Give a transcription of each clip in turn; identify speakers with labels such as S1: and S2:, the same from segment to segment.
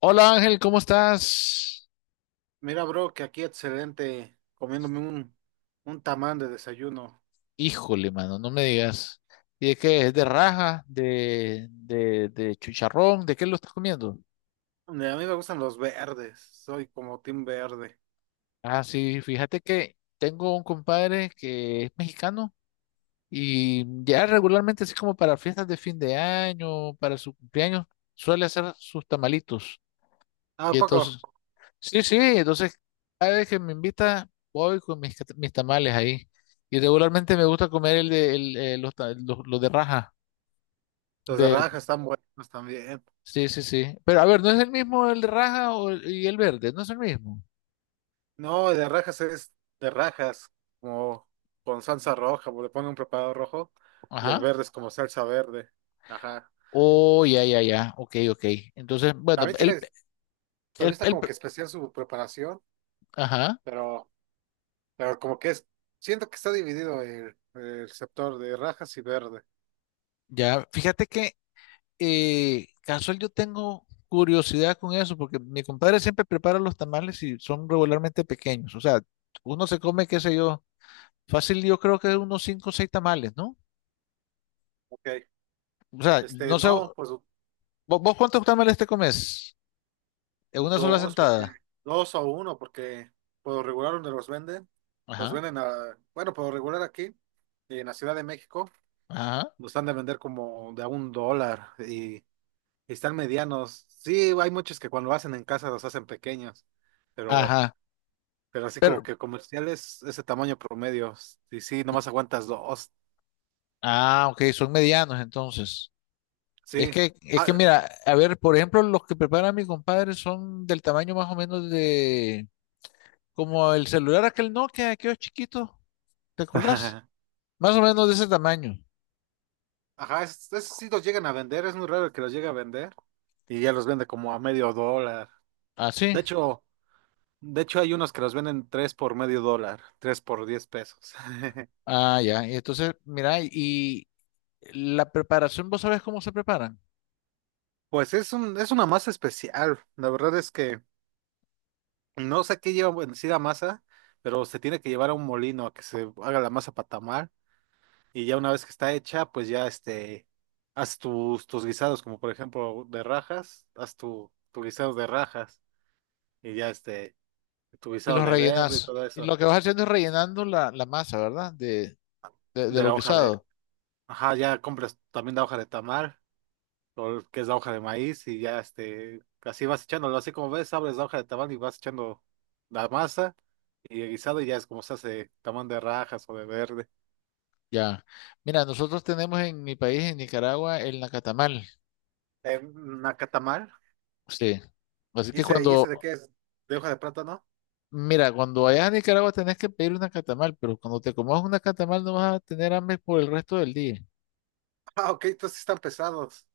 S1: Hola Ángel, ¿cómo estás?
S2: Mira, bro, que aquí excelente, comiéndome un tamal de desayuno.
S1: Híjole, mano, no me digas. ¿Y de qué? ¿Es de raja? ¿¿De chicharrón? ¿De qué lo estás comiendo?
S2: Hombre, a mí me gustan los verdes, soy como team verde.
S1: Ah, sí, fíjate que tengo un compadre que es mexicano y ya regularmente, así como para fiestas de fin de año, para su cumpleaños, suele hacer sus tamalitos.
S2: Ah, ¿a
S1: Y
S2: poco?
S1: entonces, sí, entonces cada vez que me invita, voy con mis, mis tamales ahí. Y regularmente me gusta comer el de el, los, los de raja.
S2: Los de rajas están buenos también.
S1: Sí, sí, sí. Pero a ver, ¿no es el mismo el raja o y el verde? ¿No es el mismo?
S2: No, de rajas es de rajas, como con salsa roja, porque le ponen un preparado rojo, y el
S1: Ajá.
S2: verde es como salsa verde. Ajá.
S1: Oh, ya, ya, ya. Ok, ok. Entonces, bueno,
S2: También tiene, también
S1: el,
S2: está
S1: el-
S2: como que especial su preparación,
S1: ajá.
S2: pero, pero como que es, siento que está dividido el sector de rajas y verde.
S1: Ya, fíjate que casual yo tengo curiosidad con eso, porque mi compadre siempre prepara los tamales y son regularmente pequeños. O sea, uno se come, qué sé yo, fácil, yo creo que unos cinco o seis tamales, ¿no?
S2: Ok.
S1: O sea,
S2: Este,
S1: no sé,
S2: no, pues.
S1: ¿vos, cuántos tamales te comes? En una sola
S2: Dos, porque
S1: sentada.
S2: dos o uno, porque por lo regular donde los
S1: Ajá,
S2: venden a, bueno, por lo regular aquí, en la Ciudad de México,
S1: ajá,
S2: los han de vender como de a $1 y están medianos. Sí, hay muchos que cuando hacen en casa los hacen pequeños, pero,
S1: ajá.
S2: pero así como
S1: Pero,
S2: que comerciales, ese tamaño promedio, y sí, nomás aguantas dos,
S1: ah, ok, son medianos entonces.
S2: sí.
S1: Es que
S2: Ah,
S1: mira, a ver, por ejemplo, los que prepara mi compadre son del tamaño más o menos de, como el celular aquel Nokia, aquellos chiquitos, ¿te acordás? Más o menos de ese tamaño.
S2: ajá, esos sí los llegan a vender, es muy raro el que los llegue a vender y ya los vende como a medio dólar.
S1: Ah,
S2: De
S1: sí.
S2: hecho, De hecho, hay unos que los venden tres por medio dólar, tres por 10 pesos.
S1: Ah, ya. Y entonces, mira, y la preparación, vos sabés cómo se preparan.
S2: Pues es una masa especial. La verdad es que no sé qué lleva en sí la masa, pero se tiene que llevar a un molino a que se haga la masa para tamar. Y ya una vez que está hecha, pues ya este, haz tus guisados, como por ejemplo de rajas, haz tu guisado de rajas y ya este, tu
S1: Y
S2: guisado
S1: los
S2: de verde y
S1: rellenás.
S2: todo
S1: Y
S2: eso,
S1: lo que vas haciendo es rellenando la, la masa, ¿verdad? De, de
S2: de
S1: lo
S2: la hoja de,
S1: guisado.
S2: ajá, ya compras también la hoja de tamar o el que es la hoja de maíz y ya este, así vas echándolo, así como ves, abres la hoja de tamal y vas echando la masa y el guisado y ya es como se hace tamal de rajas o de verde.
S1: Ya. Mira, nosotros tenemos en mi país, en Nicaragua, el nacatamal.
S2: Nacatamal,
S1: Sí. Así
S2: ¿y
S1: que
S2: ese, y ese
S1: cuando,
S2: de qué es? ¿De hoja de plátano?
S1: mira, cuando vayas a Nicaragua tenés que pedir una catamal, pero cuando te comas una catamal no vas a tener hambre por el resto del día.
S2: Ah, ok, entonces sí están pesados.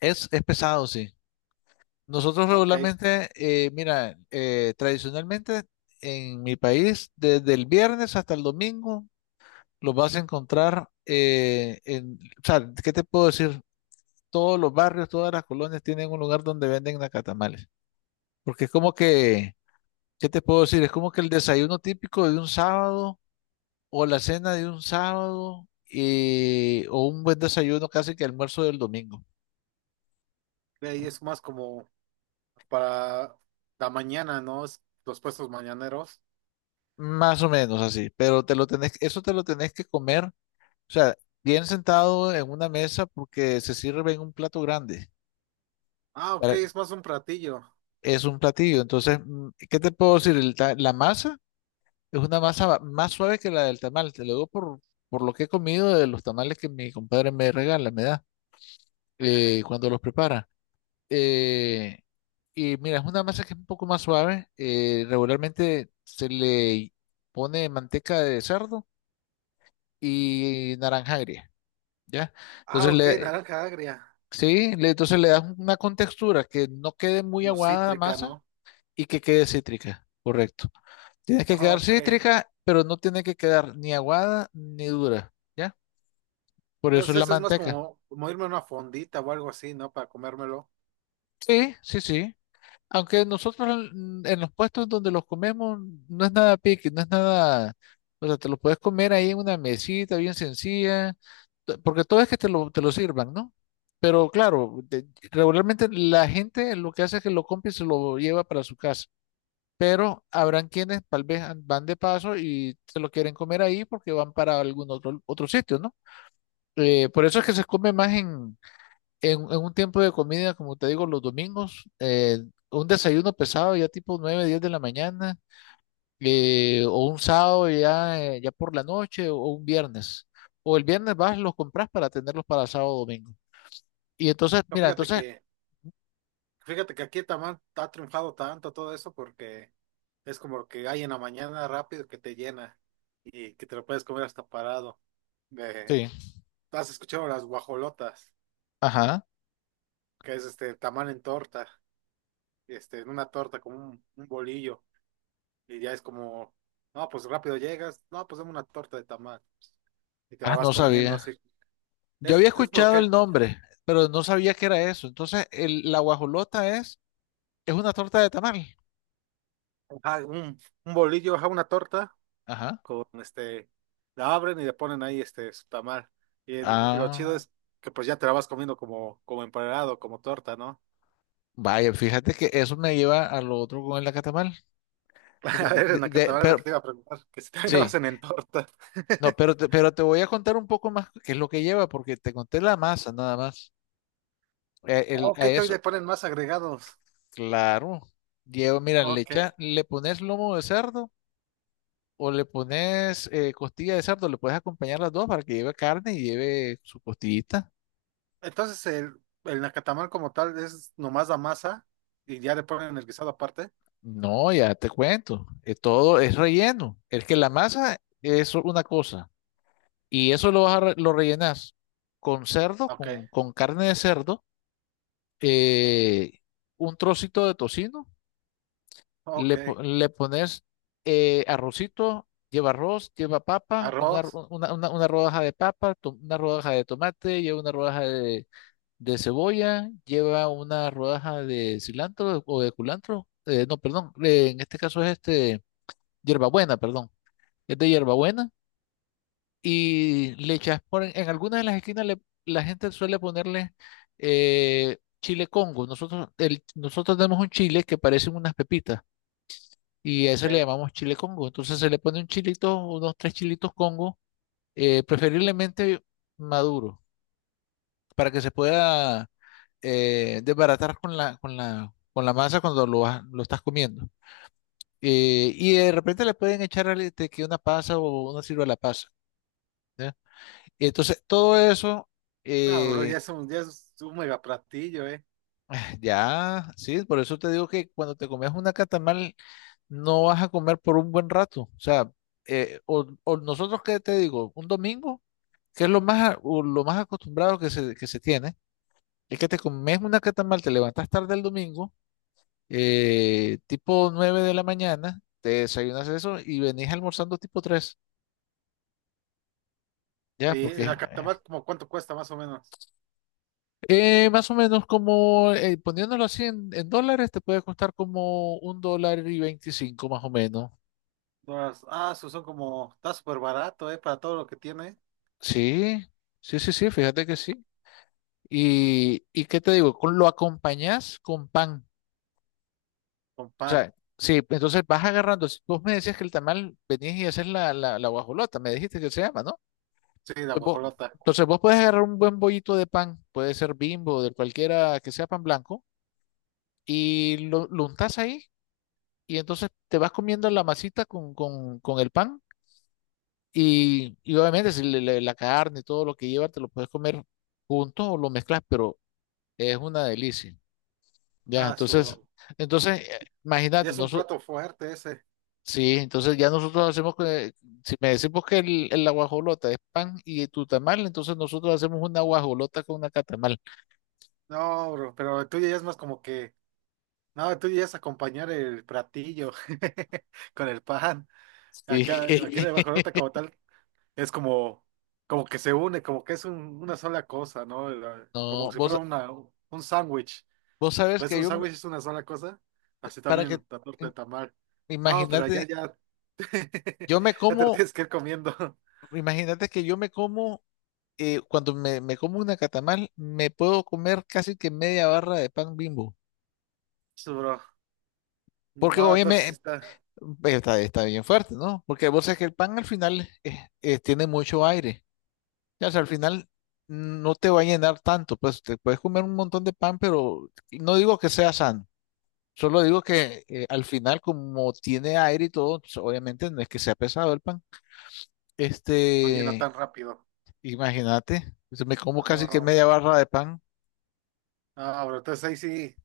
S1: Es pesado, sí. Nosotros
S2: Ok,
S1: regularmente, mira, tradicionalmente en mi país, desde el viernes hasta el domingo, los vas a encontrar en, o sea, ¿qué te puedo decir? Todos los barrios, todas las colonias tienen un lugar donde venden nacatamales. Porque es como que, ¿qué te puedo decir? Es como que el desayuno típico de un sábado o la cena de un sábado, o un buen desayuno casi que almuerzo del domingo.
S2: y es más como para la mañana, ¿no? Es los puestos mañaneros.
S1: Más o menos así, pero te lo tenés, eso te lo tenés que comer, o sea, bien sentado en una mesa porque se sirve en un plato grande.
S2: Ah, ok,
S1: para-
S2: es más un platillo.
S1: Es un platillo. Entonces, ¿qué te puedo decir? La masa es una masa más suave que la del tamal, te lo digo por lo que he comido de los tamales que mi compadre me regala, me da, cuando los prepara. Eh, y mira, es una masa que es un poco más suave. Regularmente se le pone manteca de cerdo y naranja agria, ¿ya?
S2: Ah,
S1: Entonces
S2: ok,
S1: le,
S2: naranja agria.
S1: sí, entonces le das una contextura que no quede muy
S2: Como
S1: aguada la
S2: cítrica,
S1: masa
S2: ¿no?
S1: y que quede cítrica, correcto. Tiene que
S2: Ah,
S1: quedar
S2: ok.
S1: cítrica, pero no tiene que quedar ni aguada ni dura, ¿ya? Por eso es
S2: Entonces
S1: la
S2: eso es más
S1: manteca.
S2: como, como irme a una fondita o algo así, ¿no? Para comérmelo.
S1: Sí, sí, sí. Aunque nosotros en los puestos donde los comemos no es nada pique, no es nada, o sea, te lo puedes comer ahí en una mesita bien sencilla, porque todo es que te lo sirvan, ¿no? Pero claro, regularmente la gente lo que hace es que lo compra y se lo lleva para su casa, pero habrán quienes tal vez van de paso y se lo quieren comer ahí porque van para algún otro, otro sitio, ¿no? Por eso es que se come más en un tiempo de comida, como te digo, los domingos, un desayuno pesado ya tipo 9-10 de la mañana, o un sábado ya, ya por la noche, o un viernes. O el viernes vas, los compras para tenerlos para sábado o domingo. Y entonces,
S2: Pero
S1: mira,
S2: fíjate
S1: entonces,
S2: que, fíjate que aquí Tamán ha triunfado tanto todo eso porque es como lo que hay en la mañana rápido que te llena y que te lo puedes comer hasta parado. De,
S1: sí,
S2: ¿has escuchado las guajolotas?
S1: ajá,
S2: Que es este tamal en torta, este, en una torta como un bolillo. Y ya es como, no, pues rápido llegas, no, pues dame una torta de tamal. Y te
S1: ah,
S2: la vas
S1: no
S2: comiendo
S1: sabía.
S2: así.
S1: Yo había
S2: Es por lo
S1: escuchado
S2: que hay,
S1: el nombre, pero no sabía que era eso. Entonces, el, la guajolota es una torta de tamal.
S2: ajá, un bolillo, ajá, una torta
S1: Ajá.
S2: con este, la abren y le ponen ahí este su tamal. Y lo
S1: Ah,
S2: chido es que pues ya te la vas comiendo como, como empanado, como torta, ¿no?
S1: vaya, fíjate que eso me lleva a lo otro con el acatamal. Porque
S2: A ver, en la catabana es lo que
S1: pero,
S2: te iba a preguntar, que si también lo
S1: sí,
S2: hacen en torta.
S1: no, pero te voy a contar un poco más qué es lo que lleva, porque te conté la masa nada más.
S2: Ok,
S1: A eso,
S2: todavía le ponen más agregados.
S1: claro, lleva, mira,
S2: Ok.
S1: le pones lomo de cerdo o le pones, costilla de cerdo, le puedes acompañar las dos para que lleve carne y lleve su costillita.
S2: Entonces el nacatamal como tal es nomás la masa y ya le ponen el guisado aparte.
S1: No, ya te cuento, todo es relleno. Es que la masa es una cosa y eso lo, lo rellenas con cerdo,
S2: Ok,
S1: con carne de cerdo, eh, un trocito de tocino.
S2: ok.
S1: Le, le pones, arrocito, lleva arroz, lleva papa, en una,
S2: Arroz,
S1: una, una rodaja de papa, una rodaja de tomate, lleva una rodaja de cebolla, lleva una rodaja de cilantro o de culantro. No, perdón, en este caso es este, hierbabuena, perdón, es de hierbabuena. Y le echas por en algunas de las esquinas, la gente suele ponerle, chile Congo. Nosotros, el, nosotros tenemos un chile que parecen unas pepitas y a
S2: ok.
S1: ese le llamamos chile Congo. Entonces se le pone un chilito, unos tres chilitos Congo, preferiblemente maduro, para que se pueda, desbaratar con la, con la, con la masa cuando lo, lo estás comiendo. Y de repente le pueden echar este, que una pasa o una sirva la pasa. ¿Ya? Y entonces todo eso,
S2: No, bro,
S1: eh,
S2: ya es un mega platillo.
S1: ya, sí, por eso te digo que cuando te comes una catamal no vas a comer por un buen rato. O sea, o nosotros, ¿qué te digo? Un domingo que es lo más, o lo más acostumbrado que se tiene, es que te comes una catamal, te levantas tarde el domingo, tipo 9 de la mañana, te desayunas eso y venís almorzando tipo 3 ya,
S2: Y
S1: porque
S2: el nacatamal como cuánto cuesta más o menos.
S1: más o menos como, poniéndolo así en dólares, te puede costar como $1.25 más o menos.
S2: Son como, está súper barato, para todo lo que tiene,
S1: Sí, sí, sí, sí, fíjate que sí. Y qué te digo, con, lo acompañás con pan.
S2: con
S1: O
S2: pan.
S1: sea, sí, entonces vas agarrando. Si vos me decías que el tamal venís y haces la, la, la guajolota, me dijiste que se llama, ¿no?
S2: Sí, la guajolota.
S1: Entonces vos puedes agarrar un buen bollito de pan, puede ser Bimbo, de cualquiera que sea pan blanco, y lo untás ahí, y entonces te vas comiendo la masita con el pan, y obviamente si la carne y todo lo que lleva te lo puedes comer junto o lo mezclas, pero es una delicia. Ya,
S2: Ah, su,
S1: entonces,
S2: bro.
S1: entonces,
S2: Ya
S1: imagínate,
S2: es un plato fuerte ese.
S1: sí, entonces ya nosotros hacemos, si me decimos que el, la guajolota es pan y tu tamal, entonces nosotros hacemos una guajolota con una catamal.
S2: No, bro, pero el tuyo ya es más como que, no, el tuyo ya es acompañar el platillo con el pan.
S1: Sí.
S2: Acá, aquí la guajolota como tal, es como, como que se une, como que es una sola cosa, ¿no? Como
S1: No,
S2: si
S1: vos,
S2: fuera un sándwich.
S1: vos sabes
S2: ¿Ves
S1: que
S2: un
S1: yo,
S2: sándwich es una sola cosa? Así
S1: para que,
S2: también la torta de
S1: im-
S2: tamal. No, pero ya,
S1: imagínate,
S2: ya.
S1: yo me
S2: Ya te lo
S1: como,
S2: tienes que ir comiendo.
S1: imagínate que yo me como, cuando me como una catamal, me puedo comer casi que media barra de pan Bimbo.
S2: Sí, bro.
S1: Porque
S2: No, entonces sí
S1: obviamente,
S2: está.
S1: está, está bien fuerte, ¿no? Porque vos sabés que el pan al final, tiene mucho aire. Ya, o sea, al final no te va a llenar tanto, pues te puedes comer un montón de pan, pero no digo que sea sano, solo digo que, al final como tiene aire y todo, pues, obviamente no es que sea pesado el pan.
S2: No llena
S1: Este,
S2: tan rápido.
S1: imagínate, yo me como casi que
S2: No,
S1: media barra de pan.
S2: no, bro. Entonces ahí sí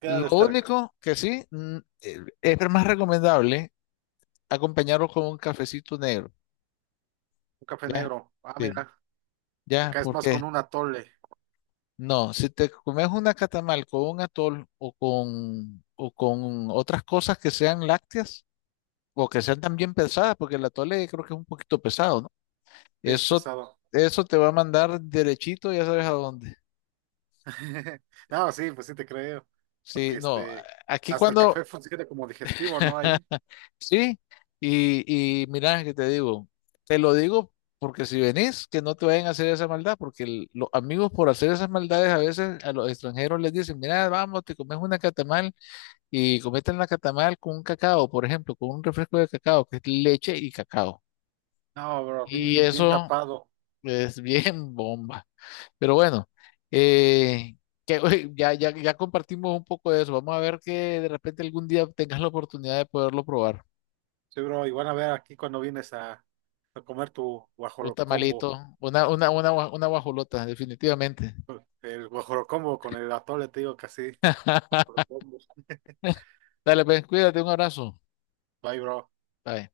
S2: queda de
S1: Lo
S2: estar
S1: único que sí, es más recomendable acompañarlo con un cafecito negro,
S2: un café
S1: ya,
S2: negro. Ah,
S1: sí,
S2: mira.
S1: ya,
S2: Acá es más
S1: porque
S2: con un atole.
S1: no, si te comes una catamal con un atol o con otras cosas que sean lácteas o que sean también pesadas, porque el atole creo que es un poquito pesado, ¿no?
S2: Sí, es
S1: Eso,
S2: pesado.
S1: eso te va a mandar derechito, ya sabes a dónde.
S2: No, sí, pues sí te creo.
S1: Sí,
S2: Porque
S1: no,
S2: este.
S1: aquí
S2: Hasta el café
S1: cuando,
S2: funciona como digestivo, ¿no? Ahí.
S1: sí, y mira que te digo, te lo digo porque si venís, que no te vayan a hacer esa maldad, porque los amigos por hacer esas maldades a veces a los extranjeros les dicen, mira, vamos, te comes una catamal. Y cometen la catamal con un cacao, por ejemplo, con un refresco de cacao, que es leche y cacao.
S2: No, bro.
S1: Y
S2: Bien, bien
S1: eso
S2: tapado.
S1: es bien bomba. Pero bueno, eh, que, oye, ya, ya, ya compartimos un poco de eso. Vamos a ver que de repente algún día tengas la oportunidad de poderlo probar.
S2: Sí, bro, y van a ver aquí cuando vienes a comer tu
S1: Un tamalito,
S2: guajolocombo.
S1: una, una guajolota, definitivamente.
S2: El guajolocombo con el atole, te digo que así. Guajolocombo.
S1: Dale, pues, cuídate, un abrazo.
S2: Bye, bro.
S1: Bye.